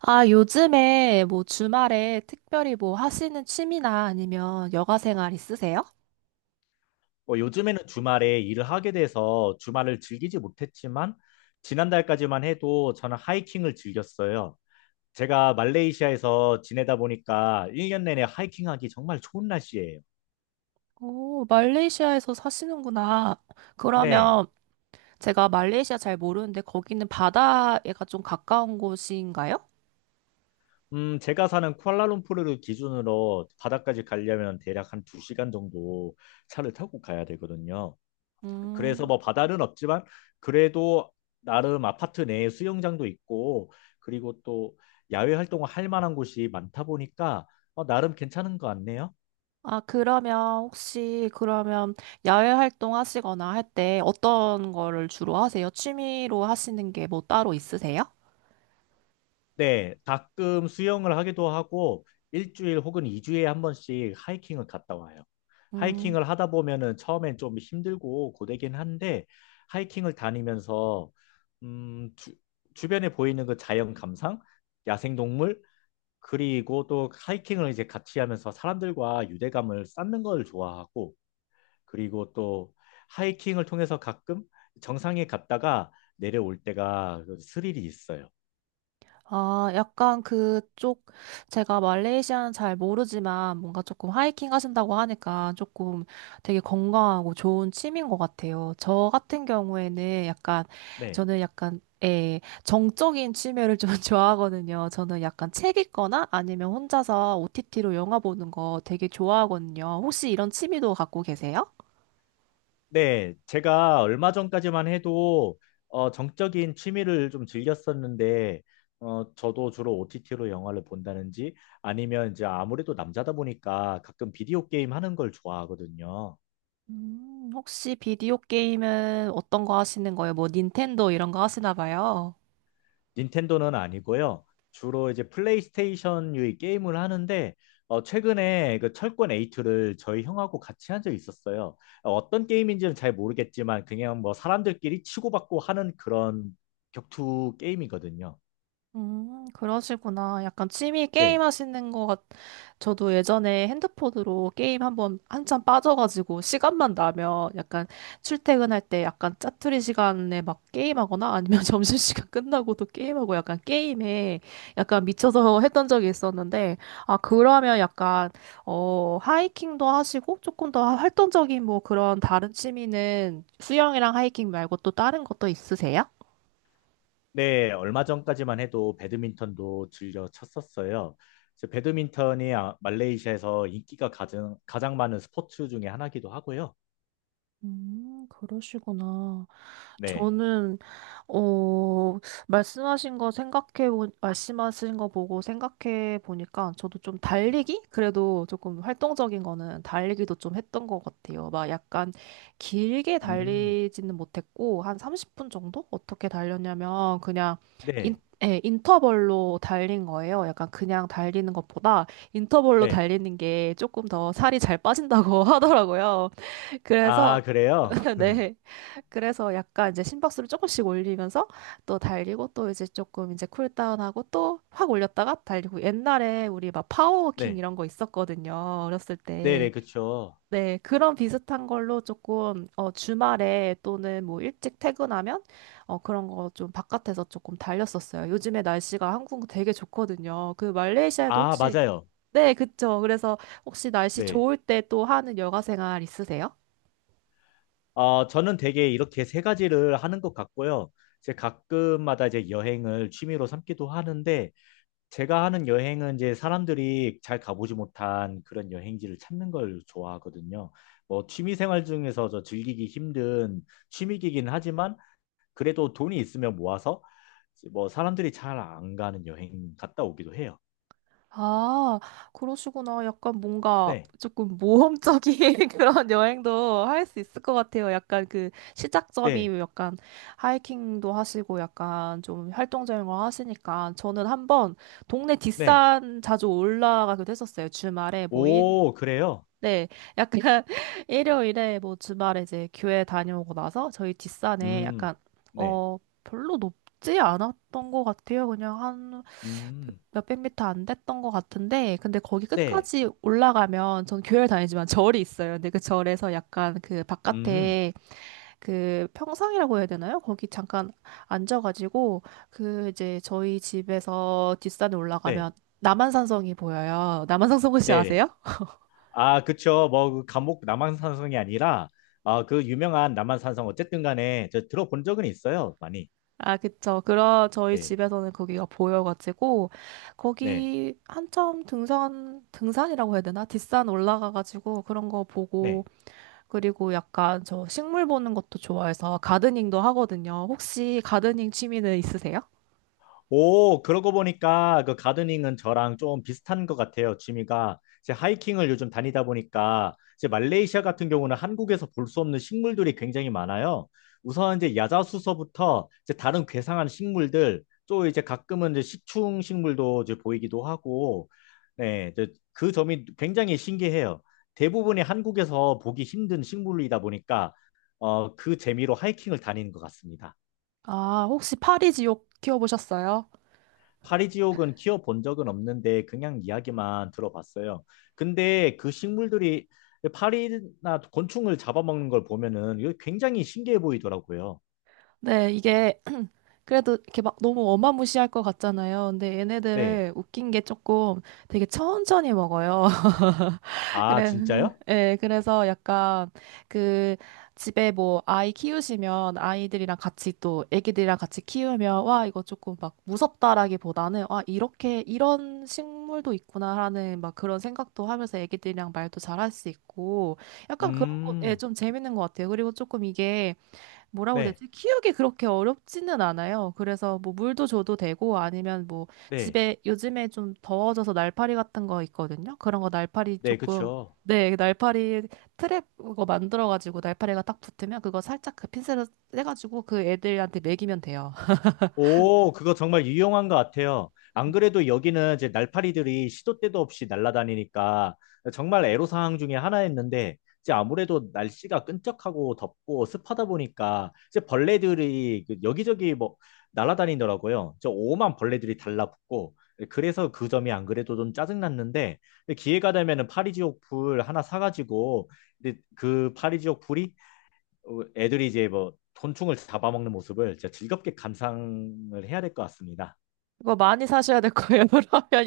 아, 요즘에 뭐 주말에 특별히 뭐 하시는 취미나 아니면 여가 생활 있으세요? 뭐 요즘에는 주말에 일을 하게 돼서 주말을 즐기지 못했지만 지난달까지만 해도 저는 하이킹을 즐겼어요. 제가 말레이시아에서 지내다 보니까 1년 내내 하이킹하기 정말 좋은 날씨예요. 오, 말레이시아에서 사시는구나. 네. 그러면 제가 말레이시아 잘 모르는데 거기는 바다에가 좀 가까운 곳인가요? 제가 사는 쿠알라룸푸르를 기준으로 바다까지 가려면 대략 한 2시간 정도 차를 타고 가야 되거든요. 그래서 음. 뭐 바다는 없지만 그래도 나름 아파트 내에 수영장도 있고 그리고 또 야외 활동을 할 만한 곳이 많다 보니까 나름 괜찮은 것 같네요. 아, 그러면 혹시 그러면 야외 활동 하시거나 할 때 어떤 거를 주로 하세요? 취미로 하시는 게 뭐 따로 있으세요? 네, 가끔 수영을 하기도 하고 일주일 혹은 이주에한 번씩 하이킹을 갔다 와요. 음. 하이킹을 하다 보면은 처음엔 좀 힘들고 고되긴 한데 하이킹을 다니면서 음, 주, 주변에 보이는 그 자연 감상, 야생동물, 그리고 또 하이킹을 이제 같이 하면서 사람들과 유대감을 쌓는 걸 좋아하고 그리고 또 하이킹을 통해서 가끔 정상에 갔다가 내려올 때가 그 스릴이 있어요. 아, 약간 그쪽, 제가 말레이시아는 잘 모르지만 뭔가 조금 하이킹 하신다고 하니까 조금 되게 건강하고 좋은 취미인 것 같아요. 저 같은 경우에는 약간, 네. 저는 약간, 예, 정적인 취미를 좀 좋아하거든요. 저는 약간 책 읽거나 아니면 혼자서 OTT로 영화 보는 거 되게 좋아하거든요. 혹시 이런 취미도 갖고 계세요? 네. 제가 얼마 전까지만 해도 정적인 취미를 좀 즐겼었는데 저도 주로 OTT로 영화를 본다든지 아니면 이제 아무래도 남자다 보니까 가끔 비디오 게임 하는 걸 좋아하거든요. 혹시 비디오 게임은 어떤 거 하시는 거예요? 뭐 닌텐도 이런 거 하시나 봐요. 닌텐도는 아니고요. 주로 이제 플레이스테이션 유의 게임을 하는데 최근에 그 철권 8를 저희 형하고 같이 한 적이 있었어요. 어떤 게임인지는 잘 모르겠지만 그냥 뭐 사람들끼리 치고받고 하는 그런 격투 게임이거든요. 그러시구나. 약간 취미 게임 네. 하시는 것 같, 저도 예전에 핸드폰으로 게임 한번 한참 빠져가지고 시간만 나면 약간 출퇴근할 때 약간 짜투리 시간에 막 게임하거나 아니면 점심시간 끝나고도 게임하고 약간 게임에 약간 미쳐서 했던 적이 있었는데, 아, 그러면 약간, 어, 하이킹도 하시고 조금 더 활동적인 뭐 그런 다른 취미는 수영이랑 하이킹 말고 또 다른 것도 있으세요? 네, 얼마 전까지만 해도 배드민턴도 즐겨 쳤었어요. 그래서 배드민턴이 말레이시아에서 인기가 가장, 가장 많은 스포츠 중에 하나기도 하고요. 그러시구나. 네. 저는 어 말씀하신 거 보고 생각해 보니까 저도 좀 달리기 그래도 조금 활동적인 거는 달리기도 좀 했던 것 같아요. 막 약간 길게 음, 달리지는 못했고 한 30분 정도 어떻게 달렸냐면 그냥 인 네, 예, 인터벌로 달린 거예요. 약간 그냥 달리는 것보다 인터벌로 네. 달리는 게 조금 더 살이 잘 빠진다고 하더라고요. 그래서 아, 그래요? 네. 그래서 약간 이제 심박수를 조금씩 올리면서 또 달리고 또 이제 조금 이제 쿨다운하고 또 확 올렸다가 달리고 옛날에 우리 막 파워워킹 네. 이런 거 있었거든요. 어렸을 때. 네네, 그쵸. 네. 그런 비슷한 걸로 조금 어, 주말에 또는 뭐 일찍 퇴근하면 어, 그런 거 좀 바깥에서 조금 달렸었어요. 요즘에 날씨가 한국 되게 좋거든요. 그 말레이시아에도 아, 혹시 맞아요. 네, 그쵸. 그래서 혹시 날씨 네. 좋을 때 또 하는 여가 생활 있으세요? 어, 저는 되게 이렇게 세 가지를 하는 것 같고요. 제 가끔마다 이제 여행을 취미로 삼기도 하는데, 제가 하는 여행은 이제 사람들이 잘 가보지 못한 그런 여행지를 찾는 걸 좋아하거든요. 뭐, 취미 생활 중에서 저 즐기기 힘든 취미이긴 하지만, 그래도 돈이 있으면 모아서, 뭐, 사람들이 잘 안 가는 여행 갔다 오기도 해요. 아, 그러시구나. 약간 뭔가 네, 조금 모험적인 그런 여행도 할 수 있을 것 같아요. 약간 그 시작점이 네, 약간 하이킹도 하시고 약간 좀 활동적인 걸 하시니까 저는 한번 동네 네. 뒷산 자주 올라가기도 했었어요. 주말에 뭐 일, 오, 그래요? 네, 약간 일요일에 뭐 주말에 이제 교회 다녀오고 나서 저희 뒷산에 약간 음, 네. 어 별로 높지 않았던 것 같아요. 그냥 음, 몇백 미터 안 됐던 것 같은데, 근데 거기 네, 끝까지 올라가면, 전 교회를 다니지만 절이 있어요. 근데 그 절에서 약간 그 음, 바깥에 그 평상이라고 해야 되나요? 거기 잠깐 앉아가지고, 그 이제 저희 집에서 뒷산에 올라가면 네, 남한산성이 보여요. 남한산성 혹시 네, 네. 아세요? 아, 그쵸. 뭐, 그 감옥 남한산성이 아니라, 아, 그 유명한 남한산성, 어쨌든 간에, 저 들어본 적은 있어요, 많이. 아, 그쵸. 그런 저희 네, 집에서는 거기가 보여가지고, 네, 거기 한참 등산, 등산이라고 해야 되나? 뒷산 올라가가지고 그런 거 보고, 네. 그리고 약간 저 식물 보는 것도 좋아해서 가드닝도 하거든요. 혹시 가드닝 취미는 있으세요? 오, 그러고 보니까 그 가드닝은 저랑 좀 비슷한 것 같아요. 취미가 이제 하이킹을 요즘 다니다 보니까 이제 말레이시아 같은 경우는 한국에서 볼 수 없는 식물들이 굉장히 많아요. 우선 이제 야자수서부터 이제 다른 괴상한 식물들 또 이제 가끔은 이제 식충 식물도 이제 보이기도 하고 네, 이제 그 점이 굉장히 신기해요. 대부분이 한국에서 보기 힘든 식물이다 보니까 그 재미로 하이킹을 다니는 것 같습니다. 아, 혹시 파리지옥 키워보셨어요? 파리지옥은 키워본 적은 없는데 그냥 이야기만 들어봤어요. 근데 그 식물들이 파리나 곤충을 잡아먹는 걸 보면은 이거 굉장히 신기해 보이더라고요. 네, 이게 그래도 이렇게 막 너무 어마무시할 것 같잖아요. 근데 네. 얘네들을 웃긴 게 조금 되게 천천히 먹어요. 아, 그래, 진짜요? 예, 그래서 약간 그 집에 뭐 아이 키우시면 아이들이랑 같이 또 애기들이랑 같이 키우면 와, 이거 조금 막 무섭다라기보다는 아, 이렇게 이런 식물도 있구나라는 막 그런 생각도 하면서 애기들이랑 말도 잘할 수 있고 약간 그런 거, 예, 음, 좀 재밌는 것 같아요. 그리고 조금 이게 뭐라고 해야 네, 되지? 키우기 그렇게 어렵지는 않아요. 그래서 뭐 물도 줘도 되고 아니면 뭐 네, 집에 요즘에 좀 더워져서 날파리 같은 거 있거든요. 그런 거 날파리 네, 조금 그쵸. 네, 날파리 트랩 그거 만들어 가지고 날파리가 딱 붙으면 그거 살짝 그 핀셋을 떼 가지고 그 애들한테 먹이면 돼요. 오, 그거 정말 유용한 것 같아요. 안 그래도 여기는 이제 날파리들이 시도 때도 없이 날아다니니까 정말 애로사항 중에 하나였는데, 이제 아무래도 날씨가 끈적하고 덥고 습하다 보니까 이제 벌레들이 그 여기저기 뭐 날아다니더라고요. 저 오만 벌레들이 달라붙고, 그래서 그 점이 안 그래도 좀 짜증났는데, 기회가 되면은 파리지옥 불 하나 사가지고, 근데 그 파리지옥 불이 애들이 이제 뭐 곤충을 잡아먹는 모습을 진짜 즐겁게 감상을 해야 될 것 같습니다. 그거 많이 사셔야 될 거예요. 그러면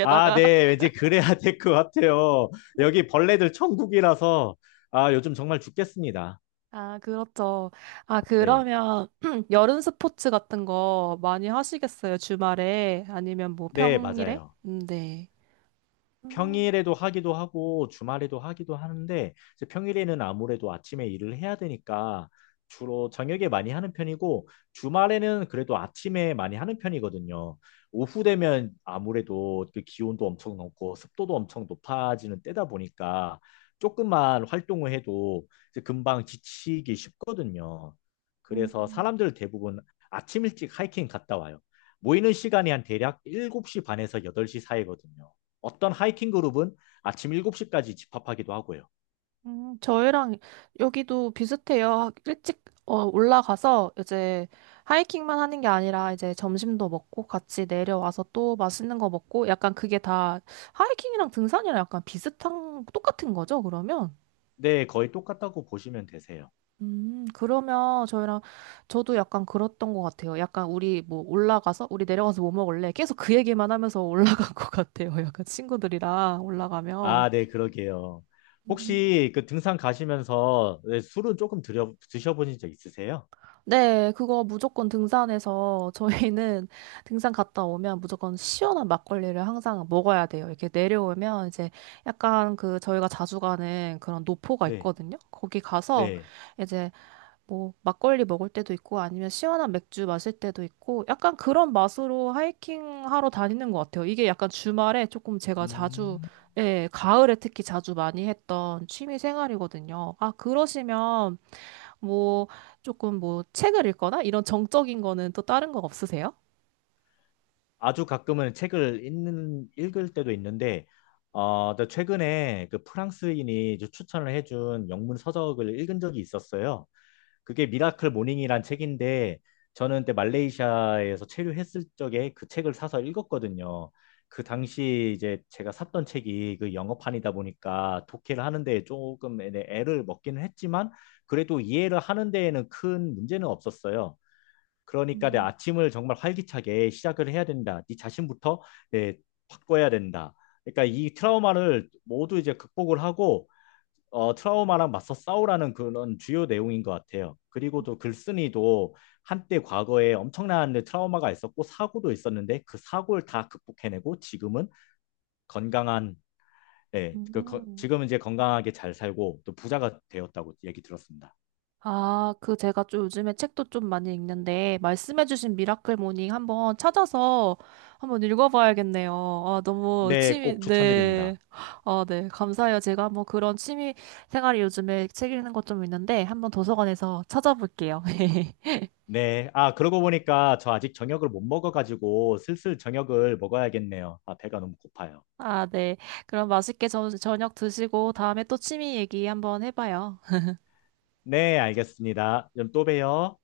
아, 네. 왠지 그래야 될 것 같아요. 여기 벌레들 천국이라서 아, 요즘 정말 죽겠습니다. 아, 그렇죠. 아, 네. 그러면 여름 스포츠 같은 거 많이 하시겠어요? 주말에 아니면 뭐 네, 평일에? 맞아요. 네. 음, 평일에도 하기도 하고 주말에도 하기도 하는데 이제 평일에는 아무래도 아침에 일을 해야 되니까 주로 저녁에 많이 하는 편이고 주말에는 그래도 아침에 많이 하는 편이거든요. 오후 되면 아무래도 그 기온도 엄청 높고 습도도 엄청 높아지는 때다 보니까 조금만 활동을 해도 이제 금방 지치기 쉽거든요. 그래서 음, 사람들 대부분 아침 일찍 하이킹 갔다 와요. 모이는 시간이 한 대략 7시 반에서 8시 사이거든요. 어떤 하이킹 그룹은 아침 7시까지 집합하기도 하고요. 저희랑 여기도 비슷해요. 일찍 어, 올라가서 이제 하이킹만 하는 게 아니라 이제 점심도 먹고 같이 내려와서 또 맛있는 거 먹고 약간 그게 다 하이킹이랑 등산이랑 약간 비슷한 똑같은 거죠, 그러면? 네, 거의 똑같다고 보시면 되세요. 그러면 저희랑 저도 약간 그랬던 것 같아요. 약간 우리 뭐 올라가서 우리 내려가서 뭐 먹을래? 계속 그 얘기만 하면서 올라간 것 같아요. 약간 친구들이랑 올라가면. 아, 네, 그러게요. 혹시 그 등산 가시면서 네, 술은 조금 드셔보신 적 있으세요? 네, 그거 무조건 등산해서 저희는 등산 갔다 오면 무조건 시원한 막걸리를 항상 먹어야 돼요. 이렇게 내려오면 이제 약간 그 저희가 자주 가는 그런 노포가 네, 있거든요. 거기 가서 네. 이제 뭐 막걸리 먹을 때도 있고 아니면 시원한 맥주 마실 때도 있고 약간 그런 맛으로 하이킹 하러 다니는 것 같아요. 이게 약간 주말에 조금 제가 자주 음, 예, 가을에 특히 자주 많이 했던 취미 생활이거든요. 아, 그러시면 뭐 조금 뭐 책을 읽거나 이런 정적인 거는 또 다른 거 없으세요? 아주 가끔은 책을 읽을 때도 있는데, 나 최근에 그 프랑스인이 이제 추천을 해준 영문 서적을 읽은 적이 있었어요. 그게 미라클 모닝이란 책인데 저는 그때 말레이시아에서 체류했을 적에 그 책을 사서 읽었거든요. 그 당시 이제 제가 샀던 책이 그 영어판이다 보니까 독해를 하는 데 조금 애를 먹기는 했지만 그래도 이해를 하는 데에는 큰 문제는 없었어요. 그러니까 내 아침을 정말 활기차게 시작을 해야 된다. 네 자신부터 예, 바꿔야 된다. 그러니까 이 트라우마를 모두 이제 극복을 하고 트라우마랑 맞서 싸우라는 그런 주요 내용인 것 같아요. 그리고 또 글쓴이도 한때 과거에 엄청난 트라우마가 있었고 사고도 있었는데 그 사고를 다 극복해내고 지금은 건강한, 음. 지금은 이제 건강하게 잘 살고 또 부자가 되었다고 얘기 들었습니다. 아, 그 제가 좀 요즘에 책도 좀 많이 읽는데 말씀해주신 미라클 모닝 한번 찾아서 한번 읽어봐야겠네요. 아, 너무 네, 취미, 꼭 네. 추천드립니다. 아, 네. 감사해요. 제가 뭐 그런 취미 생활이 요즘에 책 읽는 것 좀 있는데 한번 도서관에서 찾아볼게요. 네, 아, 그러고 보니까 저 아직 저녁을 못 먹어가지고 슬슬 저녁을 먹어야겠네요. 아, 배가 너무 고파요. 아, 네. 그럼 맛있게 저녁 드시고 다음에 또 취미 얘기 한번 해봐요. 네, 알겠습니다. 그럼 또 봬요.